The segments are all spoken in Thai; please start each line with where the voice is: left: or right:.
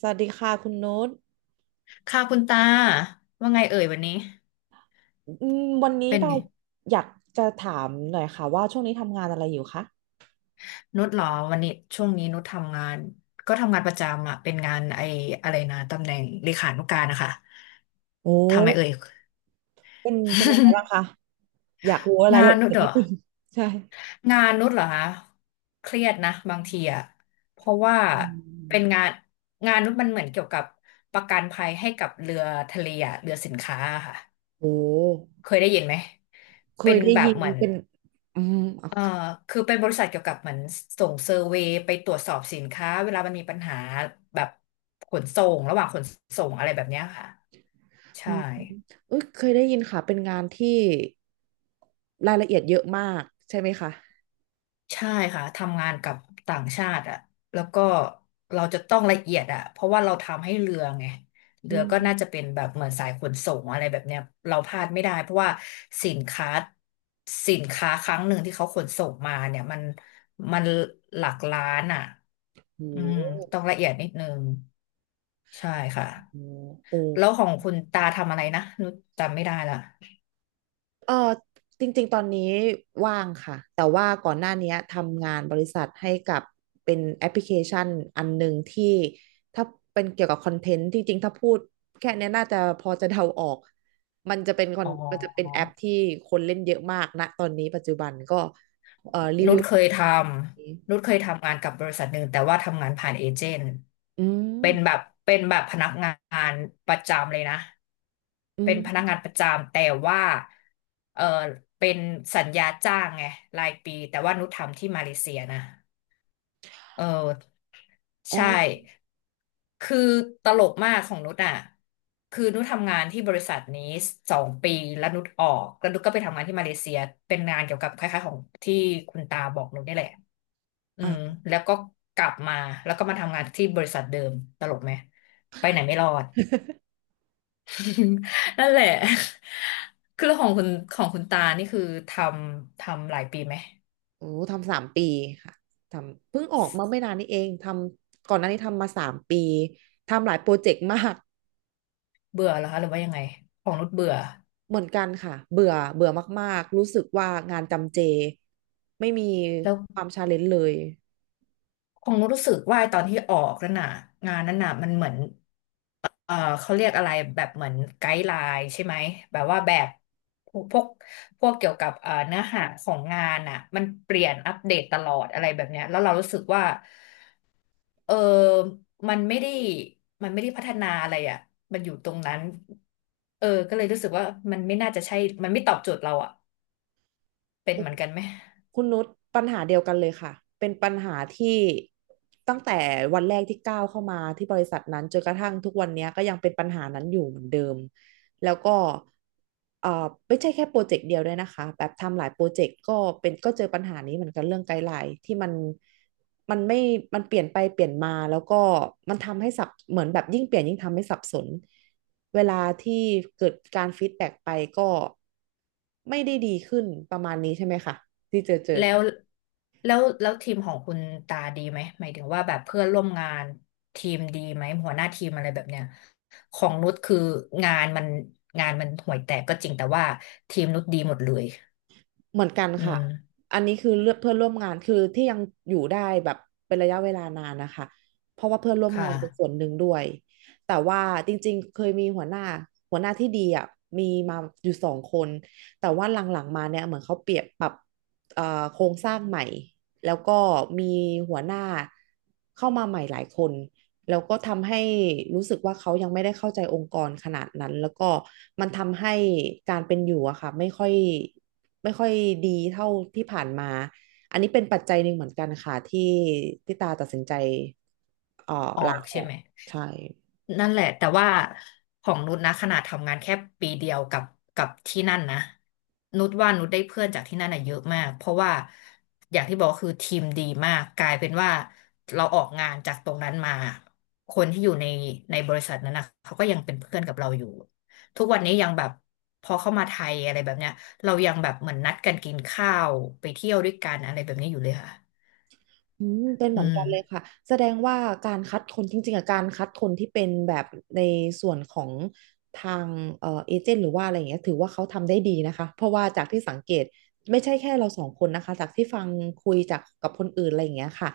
right: สวัสดีค่ะคุณนุช
left: ค่ะคุณตาว่าไงเอ่ยวันนี้
right: อืมวันนี้
left: เป็น
right: เรา
left: ไง
right: อยากจะถามหน่อยค่ะว่าช่วงนี้ทำงานอะไรอยู่คะ
left: นุชเหรอวันนี้ช่วงนี้นุชทำงานก็ทำงานประจำอ่ะเป็นงานไอ้อะไรนะตำแหน่งเลขานุการนะคะ
right: โอ้
left: ทำไมเอ่ย
right: เป็นยังไงบ้างคะ อยากรู้รา
left: งา
right: ย
left: น
right: ละ
left: นุ
right: เอี
left: ช
right: ยด
left: เหรอ
right: นิดนึง ใช่
left: งานนุชเหรอคะเครียดนะบางทีอ่ะเพราะว่า
right: อืม
left: เป็นงานงานนุชมันเหมือนเกี่ยวกับประกันภัยให้กับเรือทะเลอะเรือสินค้าอะค่ะ
right: โอ้
left: เคยได้ยินไหม
right: เค
left: เป็
right: ย
left: น
right: ได้
left: แบบ
right: ยิน
left: เหมือน
right: เป็น อืมเอา
left: เอ่อคือเป็นบริษัทเกี่ยวกับเหมือนส่งเซอร์เวย์ไปตรวจสอบสินค้าเวลามันมีปัญหาแบบขนส่งระหว่างขนส่งอะไรแบบเนี้ยค่ะ
right: อื
left: ใช่
right: มเอ้ยเคยได้ยินค่ะเป็นงานที่รายละเอียดเยอะมากใช่ไหมคะ
left: ใช่ค่ะทำงานกับต่างชาติอ่ะแล้วก็เราจะต้องละเอียดอ่ะเพราะว่าเราทำให้เรือไง
right: อื
left: เรือก็น่า
right: ม
left: จะเป็นแบบเหมือนสายขนส่งอะไรแบบเนี้ยเราพลาดไม่ได้เพราะว่าสินค้าสินค้าครั้งหนึ่งที่เขาขนส่งมาเนี่ยมันมันหลักล้านอ่ะ
right: โอ
left: อืม
right: ้
left: ต้องละเอียดนิดนึง ใช่ค่ะ
right: โหโอ้
left: แล้วของคุณตาทำอะไรนะนุชจำไม่ได้ละ
right: เออจริงๆตอนนี้ว่างค่ะแต่ว่าก่อนหน้านี้ทำงานบริษัทให้กับเป็นแอปพลิเคชันอันหนึ่งที่ถ้าเป็นเกี่ยวกับคอนเทนต์ที่จริงถ้าพูดแค่เนี้ยน่าจะพอจะเดาออกมันจะเป็นคอน
left: อ๋
right: มันจะเป็น
left: อ
right: แอปที่คนเล่นเยอะมากนะตอนนี้ปัจจุบันก็รี
left: นุ
right: วิ
left: ช
right: ว
left: เคยทำนุชเคยทำงานกับบริษัทหนึ่งแต่ว่าทำงานผ่านเอเจนต์
right: อื
left: เป็นแบบ
right: ม
left: เป็นแบบพนักงานประจำเลยนะ
right: อื
left: เป็นพนัก
right: ม
left: งานประจำแต่ว่าเออเป็นสัญญาจ้างไงรายปีแต่ว่านุชทำที่มาเลเซียนะเออ
right: อ๋อ
left: ใช่คือตลกมากของนุชอ่ะคือนุชทำงานที่บริษัทนี้2 ปีแล้วนุชออกแล้วนุชก็ไปทำงานที่มาเลเซียเป็นงานเกี่ยวกับคล้ายๆของที่คุณตาบอกนุชนี่แหละอื
right: อ่ะ
left: มแล้วก็กลับมาแล้วก็มาทำงานที่บริษัทเดิมตลกไหมไปไหนไม่รอด นั่นแหละคือของคุณของคุณตานี่คือทำทำหลายปีไหม
right: โอ้ทำสามปีค่ะทำเพิ่งออกมาไม่นานนี้เองทำก่อนหน้านี้ทำมาสามปีทำหลายโปรเจกต์มาก
left: เบื่อแล้วคะหรือว่ายังไงของนุชเบื่อ
right: เหมือนกันค่ะเบื่อเบื่อมากๆรู้สึกว่างานจำเจไม่มี
left: แล้ว
right: ความชาเลนจ์เลย
left: คงรู้สึกว่าตอนที่ออกนั่นน่ะงานนั้นน่ะมันเหมือนเอ่อเขาเรียกอะไรแบบเหมือนไกด์ไลน์ใช่ไหมแบบว่าแบบพวกพวกเกี่ยวกับเนื้อหาของงานอ่ะมันเปลี่ยนอัปเดตตลอดอะไรแบบเนี้ยแล้วเรารู้สึกว่าเออมันไม่ได้มันไม่ได้พัฒนาอะไรอ่ะมันอยู่ตรงนั้นเออก็เลยรู้สึกว่ามันไม่น่าจะใช่มันไม่ตอบโจทย์เราอ่ะเป็นเหมือนกันไหม
right: คุณนุชปัญหาเดียวกันเลยค่ะเป็นปัญหาที่ตั้งแต่วันแรกที่ก้าวเข้ามาที่บริษัทนั้นจนกระทั่งทุกวันเนี้ยก็ยังเป็นปัญหานั้นอยู่เหมือนเดิมแล้วก็ไม่ใช่แค่โปรเจกต์เดียวด้วยนะคะแบบทำหลายโปรเจกต์ก็เป็นก็เจอปัญหานี้เหมือนกันเรื่องไกด์ไลน์ที่มันไม่มันเปลี่ยนไปเปลี่ยนมาแล้วก็มันทำให้สับเหมือนแบบยิ่งเปลี่ยนยิ่งทำให้สับสนเวลาที่เกิดการฟีดแบ็กไปก็ไม่ได้ดีขึ้นประมาณนี้ใช่ไหมคะ ที่เจอ
left: แล้
right: กัน
left: วแล้วแล้วทีมของคุณตาดีไหมหมายถึงว่าแบบเพื่อนร่วมงานทีมดีไหมหัวหน้าทีมอะไรแบบเนี้ยของนุชคืองานมันงานมันห่วยแตกก็จริงแต่ว่าทีมนุชดีหมดเลย
right: เหมือนกัน
left: อื
right: ค่ะ
left: ม
right: อันนี้คือเลือกเพื่อนร่วมงานคือที่ยังอยู่ได้แบบเป็นระยะเวลานานนะคะเพราะว่าเพื่อนร่วม
left: ค่ะ
right: งานเป็นส่วนหนึ่งด้วยแต่ว่าจริงๆเคยมีหัวหน้าที่ดีอ่ะมีมาอยู่สองคนแต่ว่าหลังๆมาเนี่ยเหมือนเขาเปลี่ยบปรับเอ่อโครงสร้างใหม่แล้วก็มีหัวหน้าเข้ามาใหม่หลายคน แล้วก็ทำให้รู้สึกว่าเขายังไม่ได้เข้าใจองค์กรขนาดนั้นแล้วก็มันทำให้การเป็นอยู่อะค่ะไม่ค่อยดีเท่าที่ผ่านมาอันนี้เป็นปัจจัยหนึ่งเหมือนกันค่ะที่ตาตัดสินใจเอ่อ
left: ออ
right: ลา
left: ก
right: อ
left: ใช่
right: อก
left: ไหม
right: ใช่
left: นั่นแหละแต่ว่าของนุชนะขนาดทำงานแค่ปีเดียวกับกับที่นั่นนะนุชว่านุชได้เพื่อนจากที่นั่นอะเยอะมากเพราะว่าอย่างที่บอกคือทีมดีมากกลายเป็นว่าเราออกงานจากตรงนั้นมาคนที่อยู่ในในบริษัทนั้นนะเขาก็ยังเป็นเพื่อนกับเราอยู่ทุกวันนี้ยังแบบพอเข้ามาไทยอะไรแบบเนี้ยเรายังแบบเหมือนนัดกันกินข้าวไปเที่ยวด้วยกันอะไรแบบนี้อยู่เลยค่ะ
right: อืมเป็นเห
left: อื
right: มือนกันเลย
left: ม
right: ค่ะแสดงว่าการคัดคนจริงๆอะการคัดคนที่เป็นแบบในส่วนของทางเอเจนต์หรือว่าอะไรอย่างเงี้ยถือว่าเขาทำได้ดีนะคะเพราะว่าจากที่สังเกตไม่ใช่แค่เราสองคนนะคะจากที่ฟังคุยจากกับคนอื่นอะไรอย่างเงี้ยค่ะ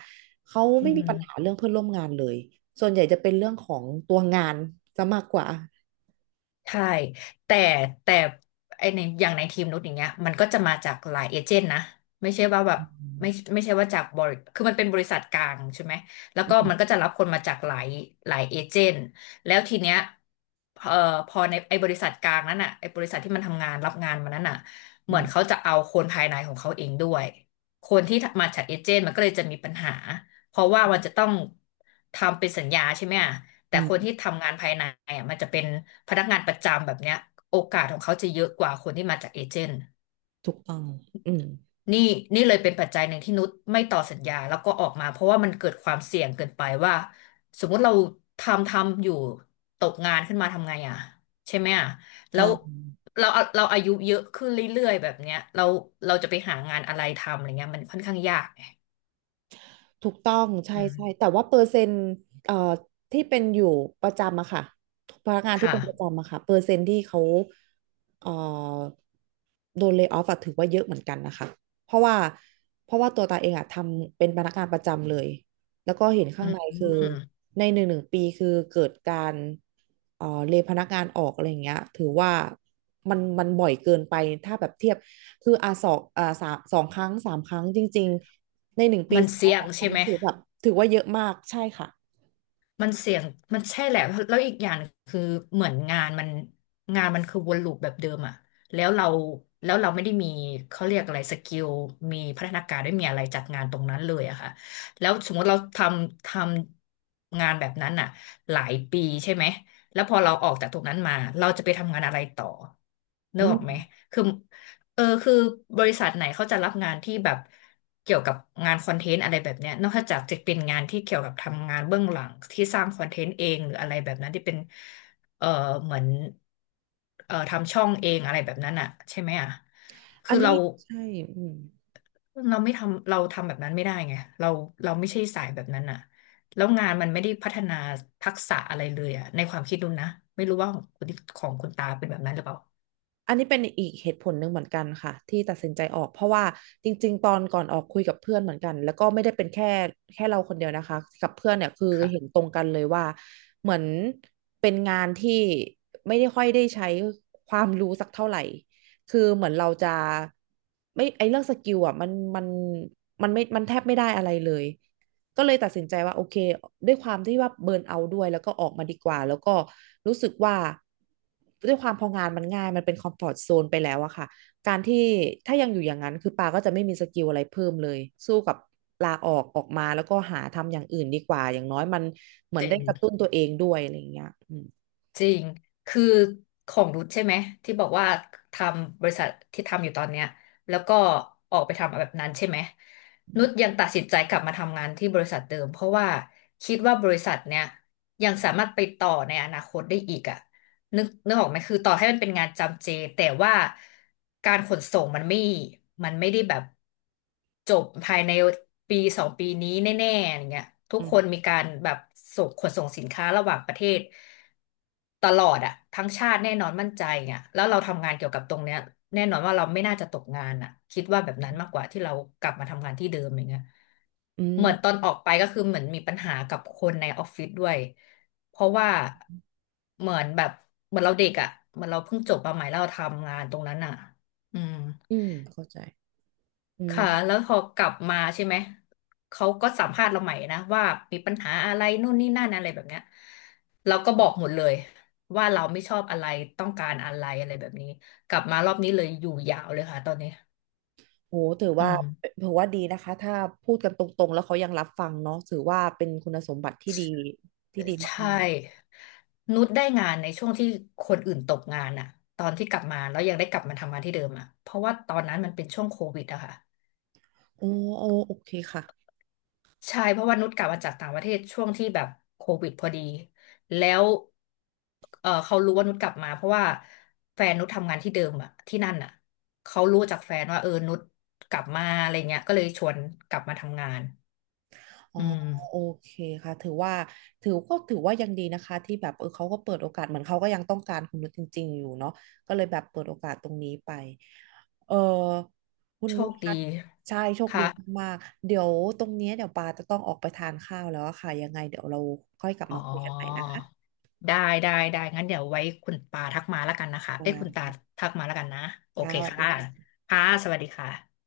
right: เขา
left: อื
right: ไม่มีปัญหา
left: ม
right: เรื่องเพื่อนร่วมงานเลยส่วนใหญ่จะเป็นเรื่องของตัวงานจะมากกว่า
left: ใช่แต่แต่ไอในอย่างในทีมนุชอย่างเงี้ยมันก็จะมาจากหลายเอเจนต์นะไม่ใช่ว่าแบบ
right: อืม
left: ไม่ไม่ใช่ว่าจากบริคือมันเป็นบริษัทกลางใช่ไหมแล้วก็
right: อืม
left: มันก็จะรับคนมาจากหลายหลายเอเจนต์แล้วทีเนี้ยเอ่อพอในไอบริษัทกลางนั้นอ่ะไอบริษัทที่มันทำงานรับงานมานั้นอ่ะเห
right: อื
left: มือ
right: ม
left: นเขาจะเอาคนภายในของเขาเองด้วยคนที่มาจากเอเจนต์มันก็เลยจะมีปัญหาเพราะว่ามันจะต้องทำเป็นสัญญาใช่ไหมอะ
right: อื
left: แต่คนที่
right: ม
left: ทำงานภายในอ่ะมันจะเป็นพนักงานประจำแบบเนี้ยโอกาสของเขาจะเยอะกว่าคนที่มาจากเอเจนต์
right: ถูกต้องอืม
left: นี่นี่เลยเป็นปัจจัยหนึ่งที่นุชไม่ต่อสัญญาแล้วก็ออกมาเพราะว่ามันเกิดความเสี่ยงเกินไปว่าสมมุติเราทำทำอยู่ตกงานขึ้นมาทำไงอ่ะใช่ไหมอ่ะแล้
right: ใช่
left: วเราเราอายุเยอะขึ้นเรื่อยๆแบบเนี้ยเราเราจะไปหางานอะไรทำอะไรเงี้ยมันค่อนข้างยากไง
right: ถูกต้องใช่
left: อืม
right: ใช่แต่ว่าเปอร์เซ็นต์เอ่อที่เป็นอยู่ประจำอะค่ะพนักงานที่
left: ค่ะ
right: เป็นประจำอะค่ะเปอร์เซ็นต์ที่เขาเอ่อโดนเล y off อะถือว่าเยอะเหมือนกันนะคะเพราะว่าตัวตาเองอะทำเป็นพนักงานประจำเลยแล้วก็เห็น
left: อื
right: ข้างใน
left: ม
right: คือในหนึ่งปีคือเกิดการเลยพนักงานออกอะไรอย่างเงี้ยถือว่ามันบ่อยเกินไปถ้าแบบเทียบคืออ่ะสองอ่ะสามสองครั้งสามครั้งจริง ในหนึ่งปี
left: มัน
right: สอง
left: เสี่ยง
right: ครั้
left: ใช่
right: ง
left: ไหม
right: คือแบบถือว่าเยอะมากใช่ค่ะ
left: มันเสี่ยงมันใช่แหละแล้วอีกอย่างคือเหมือนงานมันงานมันคือวนลูปแบบเดิมอะแล้วเราแล้วเราไม่ได้มีเขาเรียกอะไรสกิลมีพัฒนาการไม่มีอะไรจากงานตรงนั้นเลยอะค่ะแล้วสมมติเราทำทำงานแบบนั้นอะหลายปีใช่ไหมแล้วพอเราออกจากตรงนั้นมาเราจะไปทำงานอะไรต่อนึ
right: อื
left: กอ
right: ม
left: อกไหมคือ คือบริษัทไหนเขาจะรับงานที่แบบเกี่ยวกับงานคอนเทนต์อะไรแบบเนี้ยนอกจากจะเป็นงานที่เกี่ยวกับทำงานเบื้องหลังที่สร้างคอนเทนต์เองหรืออะไรแบบนั้นที่เป็นเออเหมือนทำช่องเองอะไรแบบนั้นอ่ะใช่ไหมอ่ะ
right: อั
left: คื
right: น
left: อ
right: นี้
left: เรา
right: ใช่อืม
left: ไม่ทำเราทำแบบนั้นไม่ได้ไงเราไม่ใช่สายแบบนั้นอ่ะแล้วงานมันไม่ได้พัฒนาทักษะอะไรเลยอ่ะในความคิดดูนะไม่รู้ว่าของคุณของคุณตาเป็นแบบนั้นหรือเปล่า
right: อันนี้เป็นอีกเหตุผลหนึ่งเหมือนกันค่ะที่ตัดสินใจออกเพราะว่าจริงๆตอนก่อนออกคุยกับเพื่อนเหมือนกันแล้วก็ไม่ได้เป็นแค่เราคนเดียวนะคะกับเพื่อนเนี่ยคือเห็น
left: ค่ะ
right: ตรงกันเลยว่าเหมือนเป็นงานที่ไม่ได้ค่อยได้ใช้ความรู้สักเท่าไหร่คือเหมือนเราจะไม่ไอเรื่องสกิลอ่ะมันมันมันไม่มันแทบไม่ได้อะไรเลย ก็เลยตัดสินใจว่าโอเคด้วยความที่ว่าเบิร์นเอาท์ด้วยแล้วก็ออกมาดีกว่าแล้วก็รู้สึกว่าด้วยความพองานมันง่ายมันเป็นคอมฟอร์ z โซนไปแล้วอะค่ะการที่ถ้ายังอยู่อย่างนั้นคือปาก็จะไม่มีสกิลอะไรเพิ่มเลยสู้กับลาออกออกมาแล้วก็หาทำอย่างอื่นดีกว่าอย่างน้อยมันเหมือ
left: เจ
right: นได้
left: น
right: กระตุ้นตัวเองด้วยอะไรอย่างเงี้ยอืม
left: จริง คือของรุทใช่ไหมที่บอกว่าทำบริษัทที่ทำอยู่ตอนเนี้ยแล้วก็ออกไปทำแบบนั้นใช่ไหมนุชยังตัดสินใจกลับมาทำงานที่บริษัทเดิมเพราะว่าคิดว่าบริษัทเนี้ยยังสามารถไปต่อในอนาคตได้อีกอ่ะ นึกออกไหมคือต่อให้มันเป็นงานจำเจแต่ว่าการขนส่งมันไม่มันไม่ได้แบบจบภายในปีสองปีนี้แน่ๆอย่างเงี้ยทุ
right: อื
left: ก
right: ม
left: คนมีการแบบส่งขนส่งสินค้าระหว่างประเทศตลอดอะทั้งชาติแน่นอนมั่นใจอ่ะแล้วเราทำงานเกี่ยวกับตรงเนี้ยแน่นอนว่าเราไม่น่าจะตกงานอะคิดว่าแบบนั้นมากกว่าที่เรากลับมาทำงานที่เดิมอย่างเงี้ย
right: อื
left: เห
right: ม
left: มือนตอนออกไปก็คือเหมือนมีปัญหากับคนในออฟฟิศด้วยเพราะว่าเหมือนแบบเหมือนเราเด็กอ่ะเหมือนเราเพิ่งจบมาใหม่แล้วเราทำงานตรงนั้นอ่ะอืม
right: อืมเข้าใจอื
left: ค่ะ
right: ม
left: แล้วพอกลับมาใช่ไหมเขาก็สัมภาษณ์เราใหม่นะว่ามีปัญหาอะไรนู่นนี่นั่นอะไรแบบเนี้ยเราก็บอกหมดเลยว่าเราไม่ชอบอะไรต้องการอะไรอะไรแบบนี้กลับมารอบนี้เลยอยู่ยาวเลยค่ะตอนนี้
right: โหถือ
left: อื
right: ว่า
left: ม
right: ดีนะคะถ้าพูดกันตรงๆแล้วเขายังรับฟังเนาะถือว่าเป็นคุณสมบัติที่ดีที่ดีมาก
left: ใช่นุชได้งานในช่วงที่คนอื่นตกงานอะตอนที่กลับมาแล้วยังได้กลับมาทำงานที่เดิมอะเพราะว่าตอนนั้นมันเป็นช่วงโควิดอะค่ะ
right: ๆโอ้โอ้โอเคค่ะ
left: ใช่เพราะว่านุชกลับมาจากต่างประเทศช่วงที่แบบโควิดพอดีแล้วเขารู้ว่านุชกลับมาเพราะว่าแฟนนุชทำงานที่เดิมอะที่นั่นอะเขารู้จากแฟนว่านุชกลับมาอะไรเงี้ยก็เลยชวนกลับมาทำงาน
right: อ๋อ
left: อื
right: โอ
left: ม
right: เคค่ะถือว่าถือก็ถือว่ายังดีนะคะที่แบบเออเขาก็เปิดโอกาสเหมือนเขาก็ยังต้องการคุณนุชจริงๆอยู่เนาะก็เลยแบบเปิดโอกาสตรงนี้ไปเออคุณ
left: โช
right: นุช
left: คดี
right: คะใช่โชคดี
left: ค่ะ
right: มากๆเดี๋ยวตรงเนี้ยเดี๋ยวปาจะต้องออกไปทานข้าวแล้วอะค่ะยังไงเดี๋ยวเราค่อยกลับ
left: อ๋อ
right: มาคุยกันใหม่นะคะ
left: ได้ได้งั้นเดี๋ยวไว้คุณปาทักมาแล้วกันนะคะ
right: ปา
left: เอ้ยคุณตา
right: ค่ะ
left: ทักมาแล้วกันนะโอ
right: ค่ะ
left: เค
right: สวัส
left: ค่ะ
right: ดีค่ะ
left: ค่ะสวัสดีค่ะ